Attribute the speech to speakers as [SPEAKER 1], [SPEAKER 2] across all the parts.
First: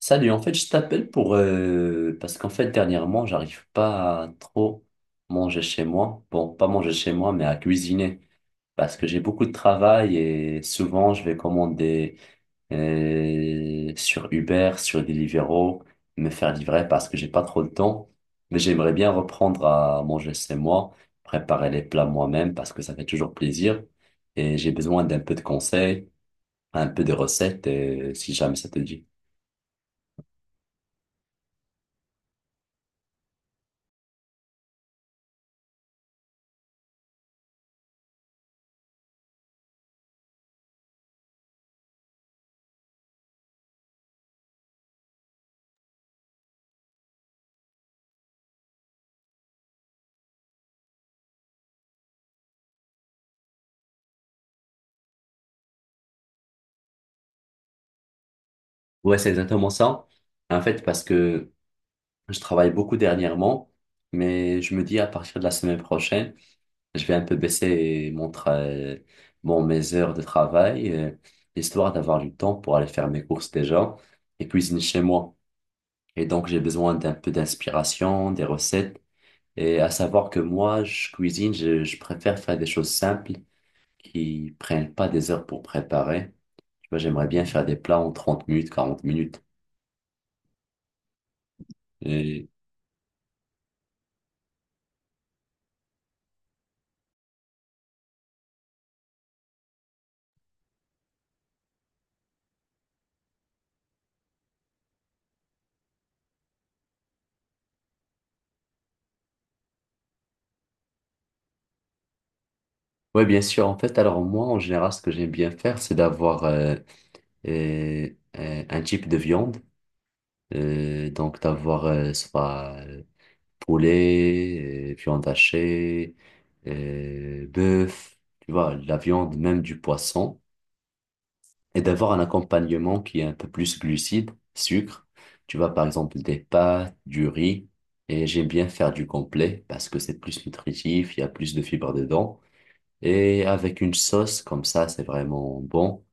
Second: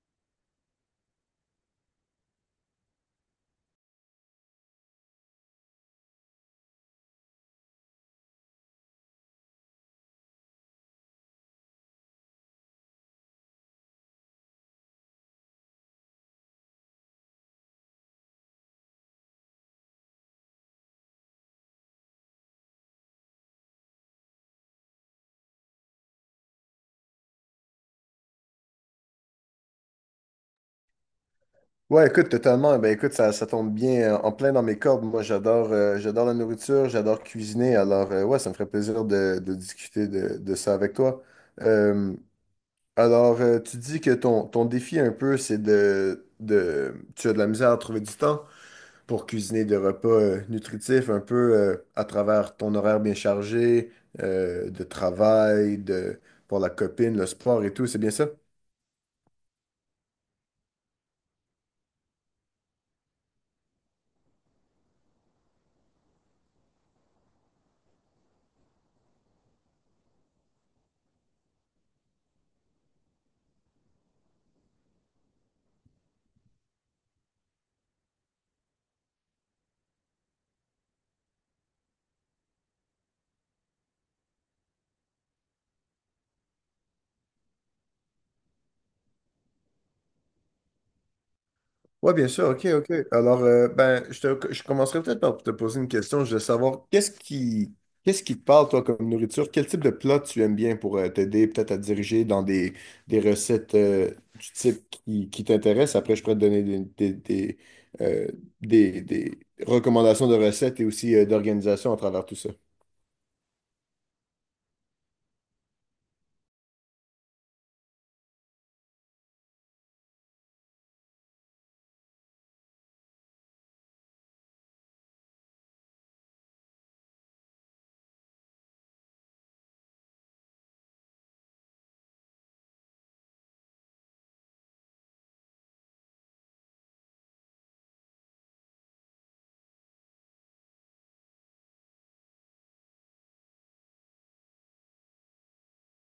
[SPEAKER 1] Salut, en fait, je t'appelle parce qu'en fait, dernièrement, j'arrive pas à trop manger chez moi. Bon, pas manger chez moi, mais à cuisiner. Parce que j'ai beaucoup de travail et souvent, je vais commander sur Uber, sur Deliveroo, me faire livrer parce que j'ai pas trop de temps. Mais j'aimerais bien reprendre à manger chez moi, préparer les plats moi-même parce que ça fait toujours plaisir. Et j'ai besoin d'un peu de conseils un peu de recettes, si jamais ça te dit.
[SPEAKER 2] Ouais, écoute, totalement. Ben, écoute, ça tombe bien en plein dans mes cordes. Moi, j'adore j'adore la nourriture, j'adore cuisiner. Alors, ouais, ça me ferait plaisir de discuter de ça avec toi. Euh, Tu dis que ton défi un peu, c'est de... Tu as de la misère à trouver du temps pour cuisiner des repas nutritifs un peu à travers ton horaire bien chargé, de travail, de, pour la copine, le sport et tout. C'est bien ça?
[SPEAKER 1] Ouais, c'est exactement ça. En fait, parce que je travaille beaucoup dernièrement, mais je me dis à partir de la semaine prochaine, je vais un peu baisser bon, mes heures de travail, histoire d'avoir du temps pour aller faire mes courses déjà et cuisiner chez moi. Et donc, j'ai besoin d'un peu d'inspiration, des recettes. Et à savoir que moi, je cuisine, je préfère faire des choses simples qui prennent pas des heures pour préparer. Tu vois, j'aimerais bien faire des plats en 30 minutes, 40 minutes.
[SPEAKER 2] Oui, bien
[SPEAKER 1] Et...
[SPEAKER 2] sûr, ok, ok. Alors, ben, je commencerai peut-être par te poser une question. Je veux savoir, qu'est-ce qui te parle, toi, comme nourriture? Quel type de plat tu aimes bien pour t'aider peut-être à te diriger dans des recettes du type qui t'intéresse? Après, je pourrais te donner euh, des recommandations de recettes et aussi d'organisation à travers tout ça.
[SPEAKER 1] Ouais, bien sûr. En fait, alors moi, en général, ce que j'aime bien faire, c'est d'avoir euh, un type de viande. Donc, d'avoir soit poulet, viande hachée, bœuf, tu vois, la viande, même du poisson. Et d'avoir un accompagnement qui est un peu plus glucide, sucre. Tu vois, par exemple, des pâtes, du riz. Et j'aime bien faire du complet parce que c'est plus nutritif, il y a plus de fibres dedans. Et avec une sauce comme ça, c'est vraiment bon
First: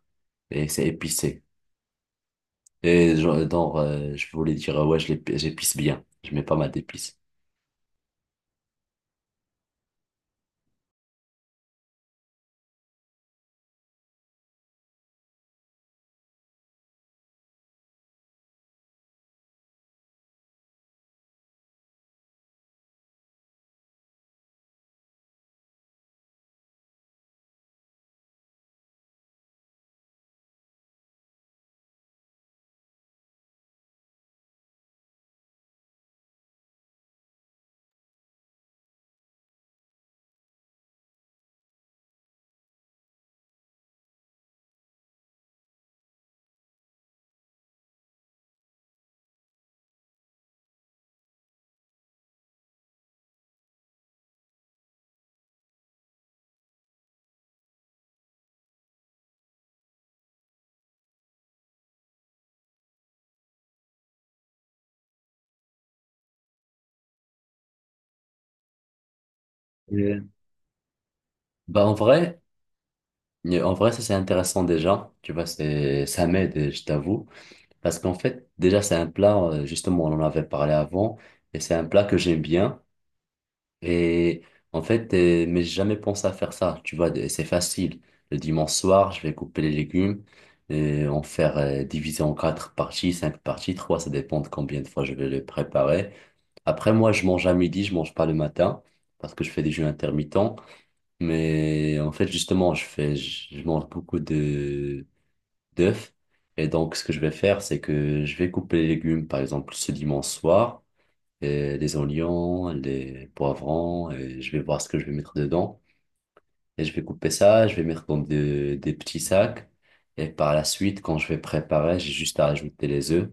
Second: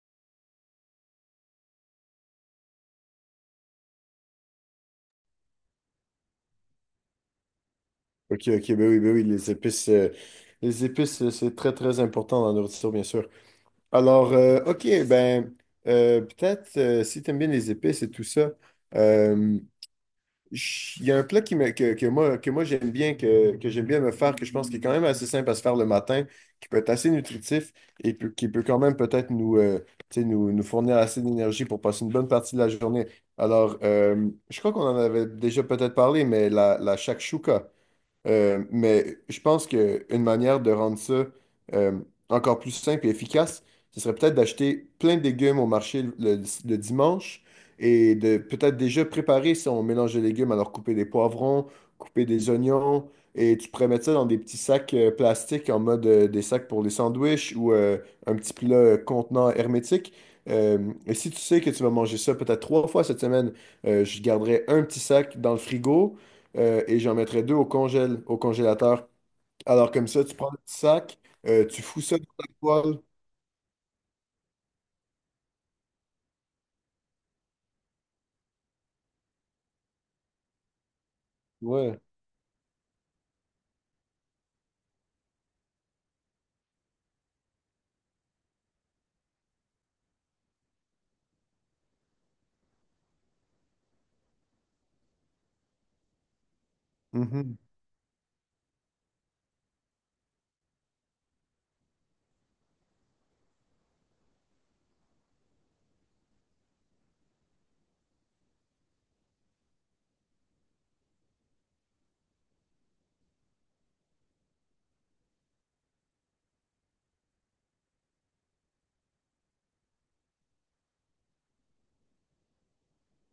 [SPEAKER 1] et c'est épicé. Et genre, je voulais dire, ouais, j'épice bien. Je mets pas mal d'épices.
[SPEAKER 2] Ok, ok, ben oui, les épices, les épices, c'est très, très important dans la nourriture, bien sûr. Alors, OK, ben, peut-être si tu aimes bien les épices et tout ça, euh, il y a un plat qui me- que moi j'aime bien, que j'aime bien me faire, que je pense qui est quand même assez simple à se faire le matin, qui peut être assez nutritif et qui peut quand même peut-être nous, tu sais, nous, nous fournir assez d'énergie pour passer une bonne partie de la journée. Alors, je crois qu'on en avait déjà peut-être parlé, mais la shakshuka. Mais je pense qu'une manière de rendre ça euh, encore plus simple et efficace, ce serait peut-être d'acheter plein de légumes au marché le dimanche et de peut-être déjà préparer son mélange de légumes, alors couper des poivrons, couper des oignons, et tu pourrais mettre ça dans des petits sacs plastiques en mode des sacs pour les sandwichs ou un petit plat contenant hermétique. Euh, et si tu sais que tu vas manger ça peut-être trois fois cette semaine, je garderai un petit sac dans le frigo et j'en mettrais deux au congèle, au congélateur. Alors comme ça,
[SPEAKER 1] Et-
[SPEAKER 2] tu prends le petit sac, tu
[SPEAKER 1] Bah, en
[SPEAKER 2] fous ça dans
[SPEAKER 1] vrai,
[SPEAKER 2] la poêle.
[SPEAKER 1] ça c'est intéressant déjà. Tu vois, ça m'aide, je t'avoue. Parce qu'en fait, déjà, c'est un plat, justement, on en avait parlé avant, et c'est un
[SPEAKER 2] Ouais.
[SPEAKER 1] plat que j'aime bien. Et en fait, mais j'ai jamais pensé à faire ça. Tu vois, de- c'est facile. Le dimanche soir, je vais couper les légumes et en faire diviser en quatre parties, cinq parties, trois, ça dépend de combien de fois je vais le préparer. Après, moi, je mange à
[SPEAKER 2] Mhm.
[SPEAKER 1] midi, je mange pas le matin parce que je fais des jeûnes intermittents. Mais en fait, justement, je mange beaucoup de, d'œufs. Et donc, ce que je vais faire, c'est que je vais couper les légumes, par exemple, ce dimanche soir, et les oignons, les poivrons, et je vais voir ce que je vais mettre dedans. Et je vais couper ça, je vais mettre des petits sacs. Et par la suite, quand je vais préparer, j'ai juste à ajouter les œufs.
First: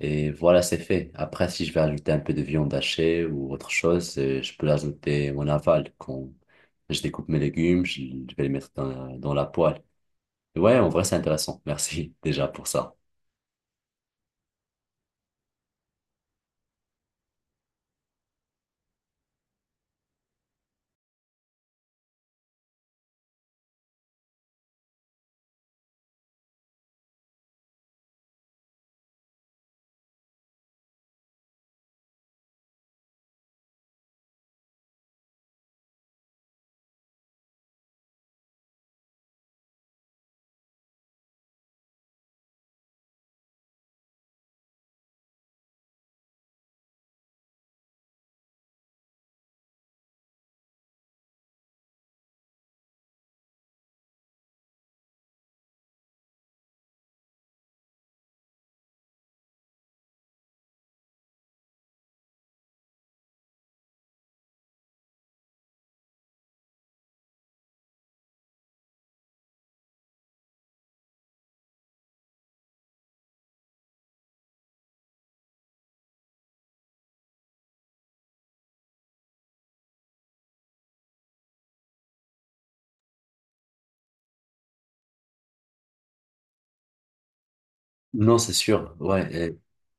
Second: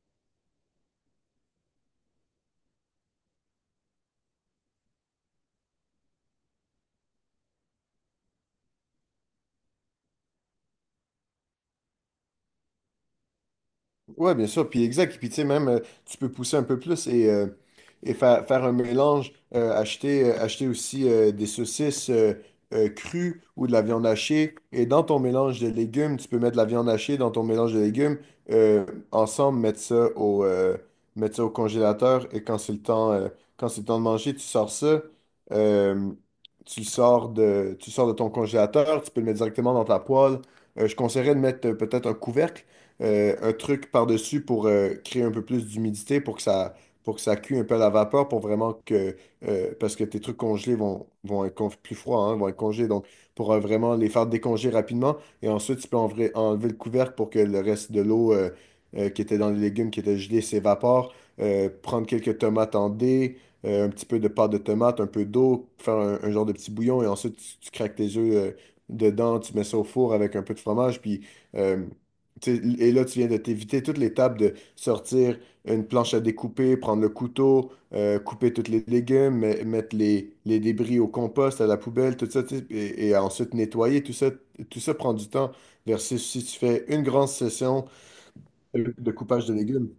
[SPEAKER 1] Et voilà, c'est fait. Après, si je vais ajouter un peu de viande hachée ou autre chose, je peux l'ajouter en aval. Quand je découpe mes légumes, je vais les mettre dans la poêle. Ouais, en vrai, c'est intéressant. Merci déjà pour ça.
[SPEAKER 2] Ouais, bien sûr, puis exact. Puis tu sais, même, tu peux pousser un peu plus et faire un mélange, acheter aussi des saucisses crues ou de la viande hachée. Et dans ton mélange de légumes, tu peux mettre de la viande hachée dans ton mélange de légumes. euh, ensemble, mettre ça au, mettre ça au congélateur et quand c'est le temps, quand c'est le temps de manger, tu sors ça. euh, Tu le sors de ton congélateur, tu peux le mettre directement dans ta poêle. Je conseillerais de mettre peut-être un couvercle un truc par-dessus pour créer un peu plus d'humidité, pour que ça cuit un peu à la vapeur, pour vraiment que parce que tes trucs congelés vont être plus froids, hein, vont être congelés, donc pour vraiment les faire décongeler rapidement. Et ensuite, tu peux enlever le couvercle pour que le reste de l'eau qui était dans les légumes, qui était gelée, s'évapore. Prendre quelques tomates en dés, un petit peu de pâte de tomate, un peu d'eau, faire un genre de petit bouillon, et ensuite, tu craques tes œufs dedans, tu mets ça au four avec un peu de fromage, puis... euh, Et là, tu viens de t'éviter toute l'étape de sortir une planche à découper, prendre le couteau, couper toutes les légumes, mettre les débris au compost, à la poubelle, tout ça, tu sais, et ensuite nettoyer, tout ça prend du temps versus si tu fais une grande session
[SPEAKER 1] Non, c'est sûr.
[SPEAKER 2] de
[SPEAKER 1] Ouais,
[SPEAKER 2] coupage de légumes.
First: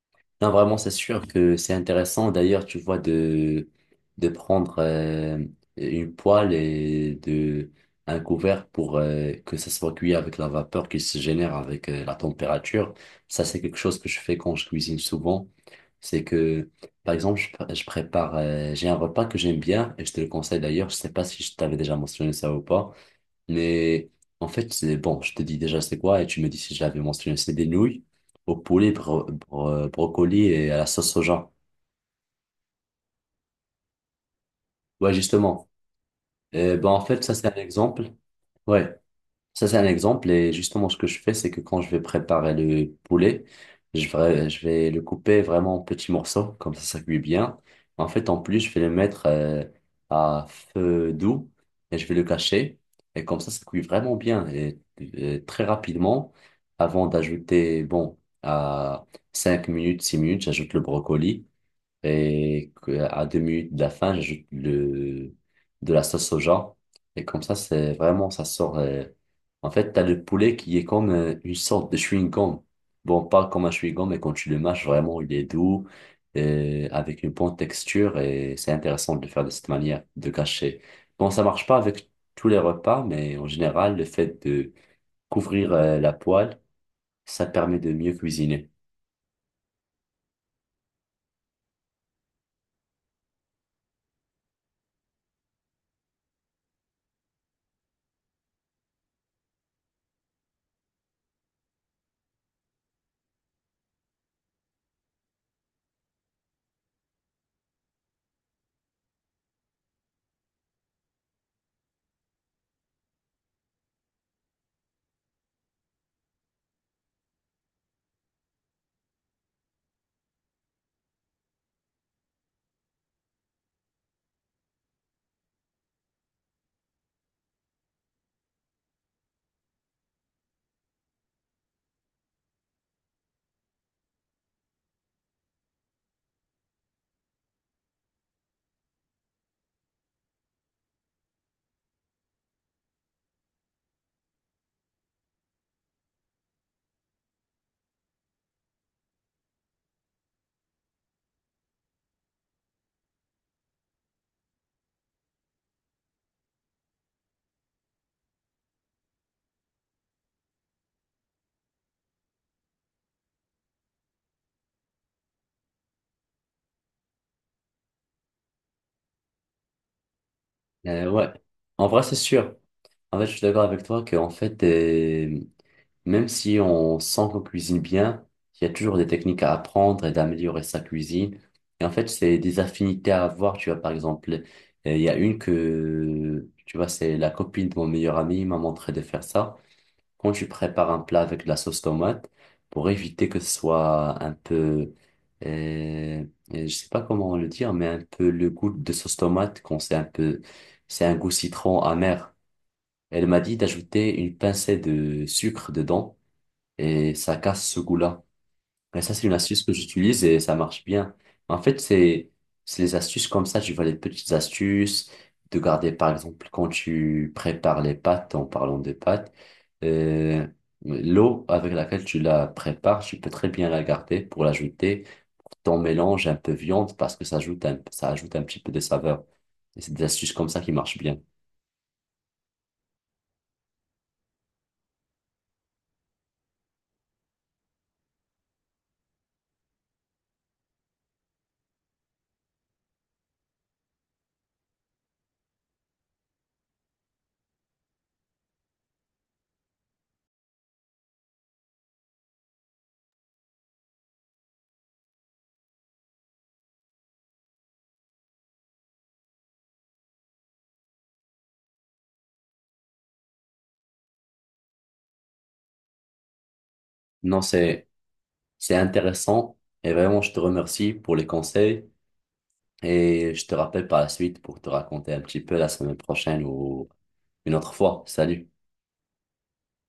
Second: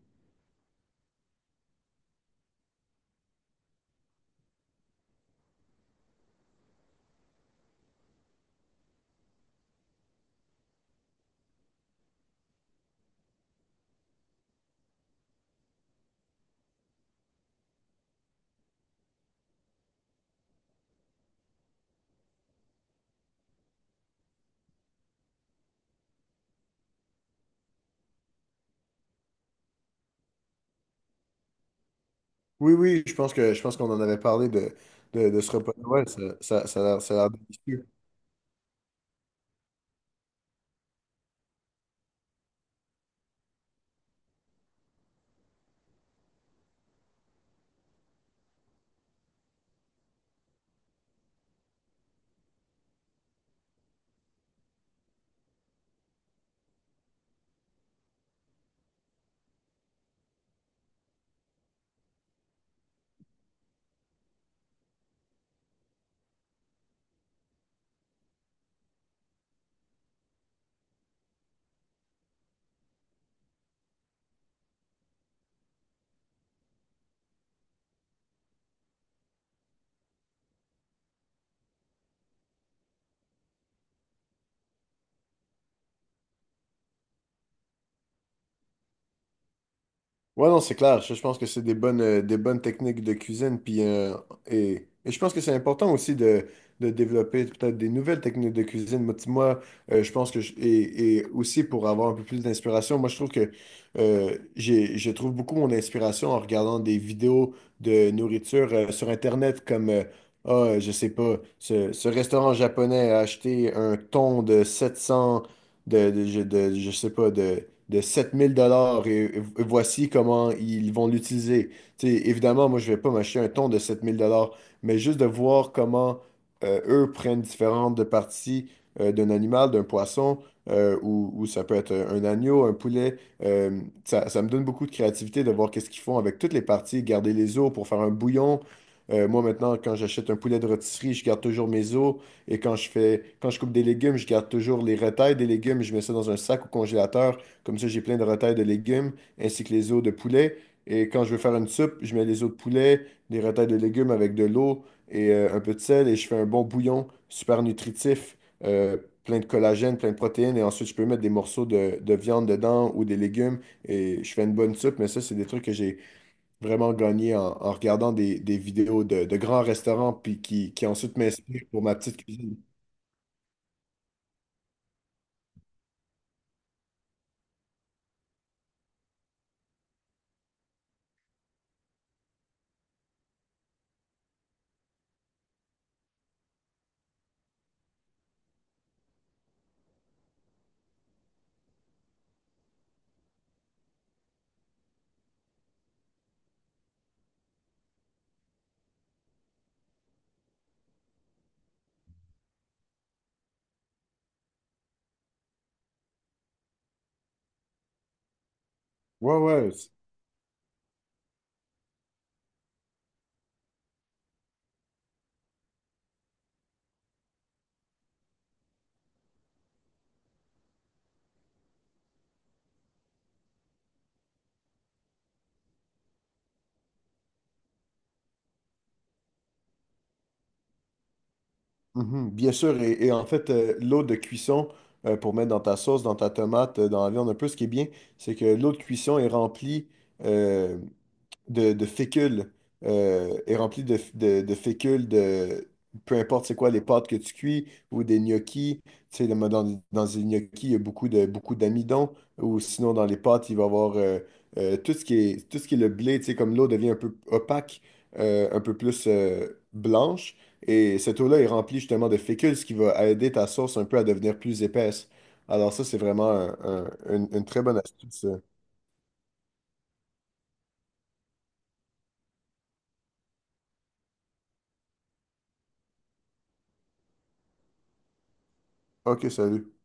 [SPEAKER 1] non, vraiment, c'est sûr que c'est intéressant. D'ailleurs, tu vois, de prendre une poêle et de, un couvert pour que ça soit cuit avec la vapeur qui se génère avec la température. Ça, c'est quelque chose que je fais quand je cuisine souvent. C'est que, par exemple, je prépare, j'ai un repas que j'aime bien et je te le conseille d'ailleurs. Je sais pas si je t'avais déjà mentionné ça ou pas. Mais en fait, c'est bon, je te dis déjà c'est quoi et tu me dis si je l'avais mentionné, c'est des nouilles au poulet, brocoli et à la sauce soja.
[SPEAKER 2] Oui, oui, je pense qu'on en avait parlé
[SPEAKER 1] Ouais,
[SPEAKER 2] de ce
[SPEAKER 1] justement.
[SPEAKER 2] repas. Ouais,
[SPEAKER 1] Et
[SPEAKER 2] ça a
[SPEAKER 1] ben en
[SPEAKER 2] l'air
[SPEAKER 1] fait, ça c'est un
[SPEAKER 2] délicieux.
[SPEAKER 1] exemple. Ouais. Ça, c'est un exemple. Et justement, ce que je fais, c'est que quand je vais préparer le poulet, je vais le couper vraiment en petits morceaux, comme ça cuit bien. En fait, en plus, je vais le mettre à feu doux et je vais le cacher. Et comme ça cuit vraiment bien et très rapidement. Avant d'ajouter, bon, à 5 minutes, 6 minutes, j'ajoute le brocoli à 2 minutes de la fin, j'ajoute de la sauce soja. Et comme ça, c'est vraiment, ça sort. En fait, t'as le poulet qui est comme une sorte de chewing-gum. Bon, pas comme un chewing-gum, mais quand tu le mâches, vraiment, il est doux, avec une bonne texture, et c'est intéressant de le faire de cette manière, de cacher. Bon, ça marche pas avec tous les repas, mais en général, le fait de couvrir la poêle, ça permet de mieux cuisiner.
[SPEAKER 2] Ouais, non, c'est clair. Je pense que c'est des bonnes techniques de cuisine. Puis, et je pense que c'est important aussi de développer peut-être des nouvelles techniques de cuisine. Je pense et aussi pour avoir un peu plus d'inspiration, moi, je trouve que je trouve beaucoup mon inspiration en regardant des vidéos de nourriture sur Internet comme, ah, je sais pas, ce restaurant japonais a acheté un thon de 700, de, de, je de- je sais pas, de 7 000 $ et voici comment ils vont l'utiliser. Tu sais, évidemment, moi, je vais pas m'acheter un ton de 7000 dollars, mais juste de voir comment eux prennent différentes de parties d'un animal, d'un poisson, ou ça peut être un agneau, un poulet. Ça, ça me donne beaucoup de créativité de voir qu'est-ce qu'ils font avec toutes les parties, garder les os pour faire un bouillon. Moi, maintenant, quand j'achète un poulet de rôtisserie, je garde toujours mes os. Et quand je coupe des légumes, je garde toujours les retailles des légumes. Je mets ça dans un sac au congélateur. Comme ça, j'ai plein de retails de légumes ainsi que les os de poulet. Et quand je veux faire une soupe, je mets les os de poulet, des retails de légumes avec de l'eau et un peu de sel et je fais un bon bouillon super nutritif, euh, plein de collagène, plein de protéines. Et ensuite, je peux mettre des morceaux de viande dedans ou des légumes et je fais une bonne soupe. Mais ça, c'est des trucs que j'ai vraiment gagné en regardant des vidéos de grands restaurants puis qui ensuite
[SPEAKER 1] Ouais,
[SPEAKER 2] m'inspirent pour
[SPEAKER 1] en
[SPEAKER 2] ma
[SPEAKER 1] vrai, c'est
[SPEAKER 2] petite
[SPEAKER 1] sûr.
[SPEAKER 2] cuisine.
[SPEAKER 1] En fait, je suis d'accord avec toi que, en fait, même si on sent qu'on cuisine bien, il y a toujours des techniques à apprendre et d'améliorer sa cuisine. Et en fait, c'est des affinités à avoir. Tu vois, par exemple, il y a une que, tu vois, c'est la copine de mon meilleur ami, il m'a montré de faire ça quand tu prépares un plat avec de la sauce tomate, pour éviter que ce soit un peu, euh, je sais pas comment le dire, mais un peu le goût de sauce tomate, quand c'est un peu, c'est un goût citron amer. Elle m'a dit d'ajouter une pincée de sucre dedans et ça casse ce goût-là. Mais ça, c'est une
[SPEAKER 2] Ouais,
[SPEAKER 1] astuce
[SPEAKER 2] ouais.
[SPEAKER 1] que j'utilise et ça marche bien. En fait, c'est les astuces comme ça. Tu vois les petites astuces de garder, par exemple, quand tu prépares les pâtes, en parlant de pâtes, euh, l'eau avec laquelle tu la prépares, tu peux très bien la garder pour l'ajouter. Ton mélange un peu viande parce que ça ajoute un petit peu de saveur. Et c'est des astuces comme ça qui marchent bien.
[SPEAKER 2] Mhm, bien sûr, et en fait, l'eau de cuisson pour mettre dans ta sauce, dans ta tomate, dans la viande un peu, ce qui est bien, c'est que l'eau de cuisson est remplie euh, de fécule est rempli de fécule de peu importe c'est quoi les pâtes que tu cuis ou des gnocchis. Tu sais, dans les gnocchis, il y a beaucoup d'amidon. Ou sinon, dans les pâtes, il va y avoir tout ce qui est, tout ce qui est le blé. Tu sais, comme l'eau devient un peu opaque, un peu plus blanche. Et cette eau-là est remplie justement de fécule, ce qui va aider ta sauce un peu à devenir plus épaisse. Alors ça, c'est vraiment
[SPEAKER 1] Non,
[SPEAKER 2] une très bonne astuce.
[SPEAKER 1] c'est intéressant et vraiment, je te remercie pour les conseils. Et je te rappelle par la suite pour te raconter un petit peu la semaine prochaine ou une autre fois. Salut.
[SPEAKER 2] Ok, salut.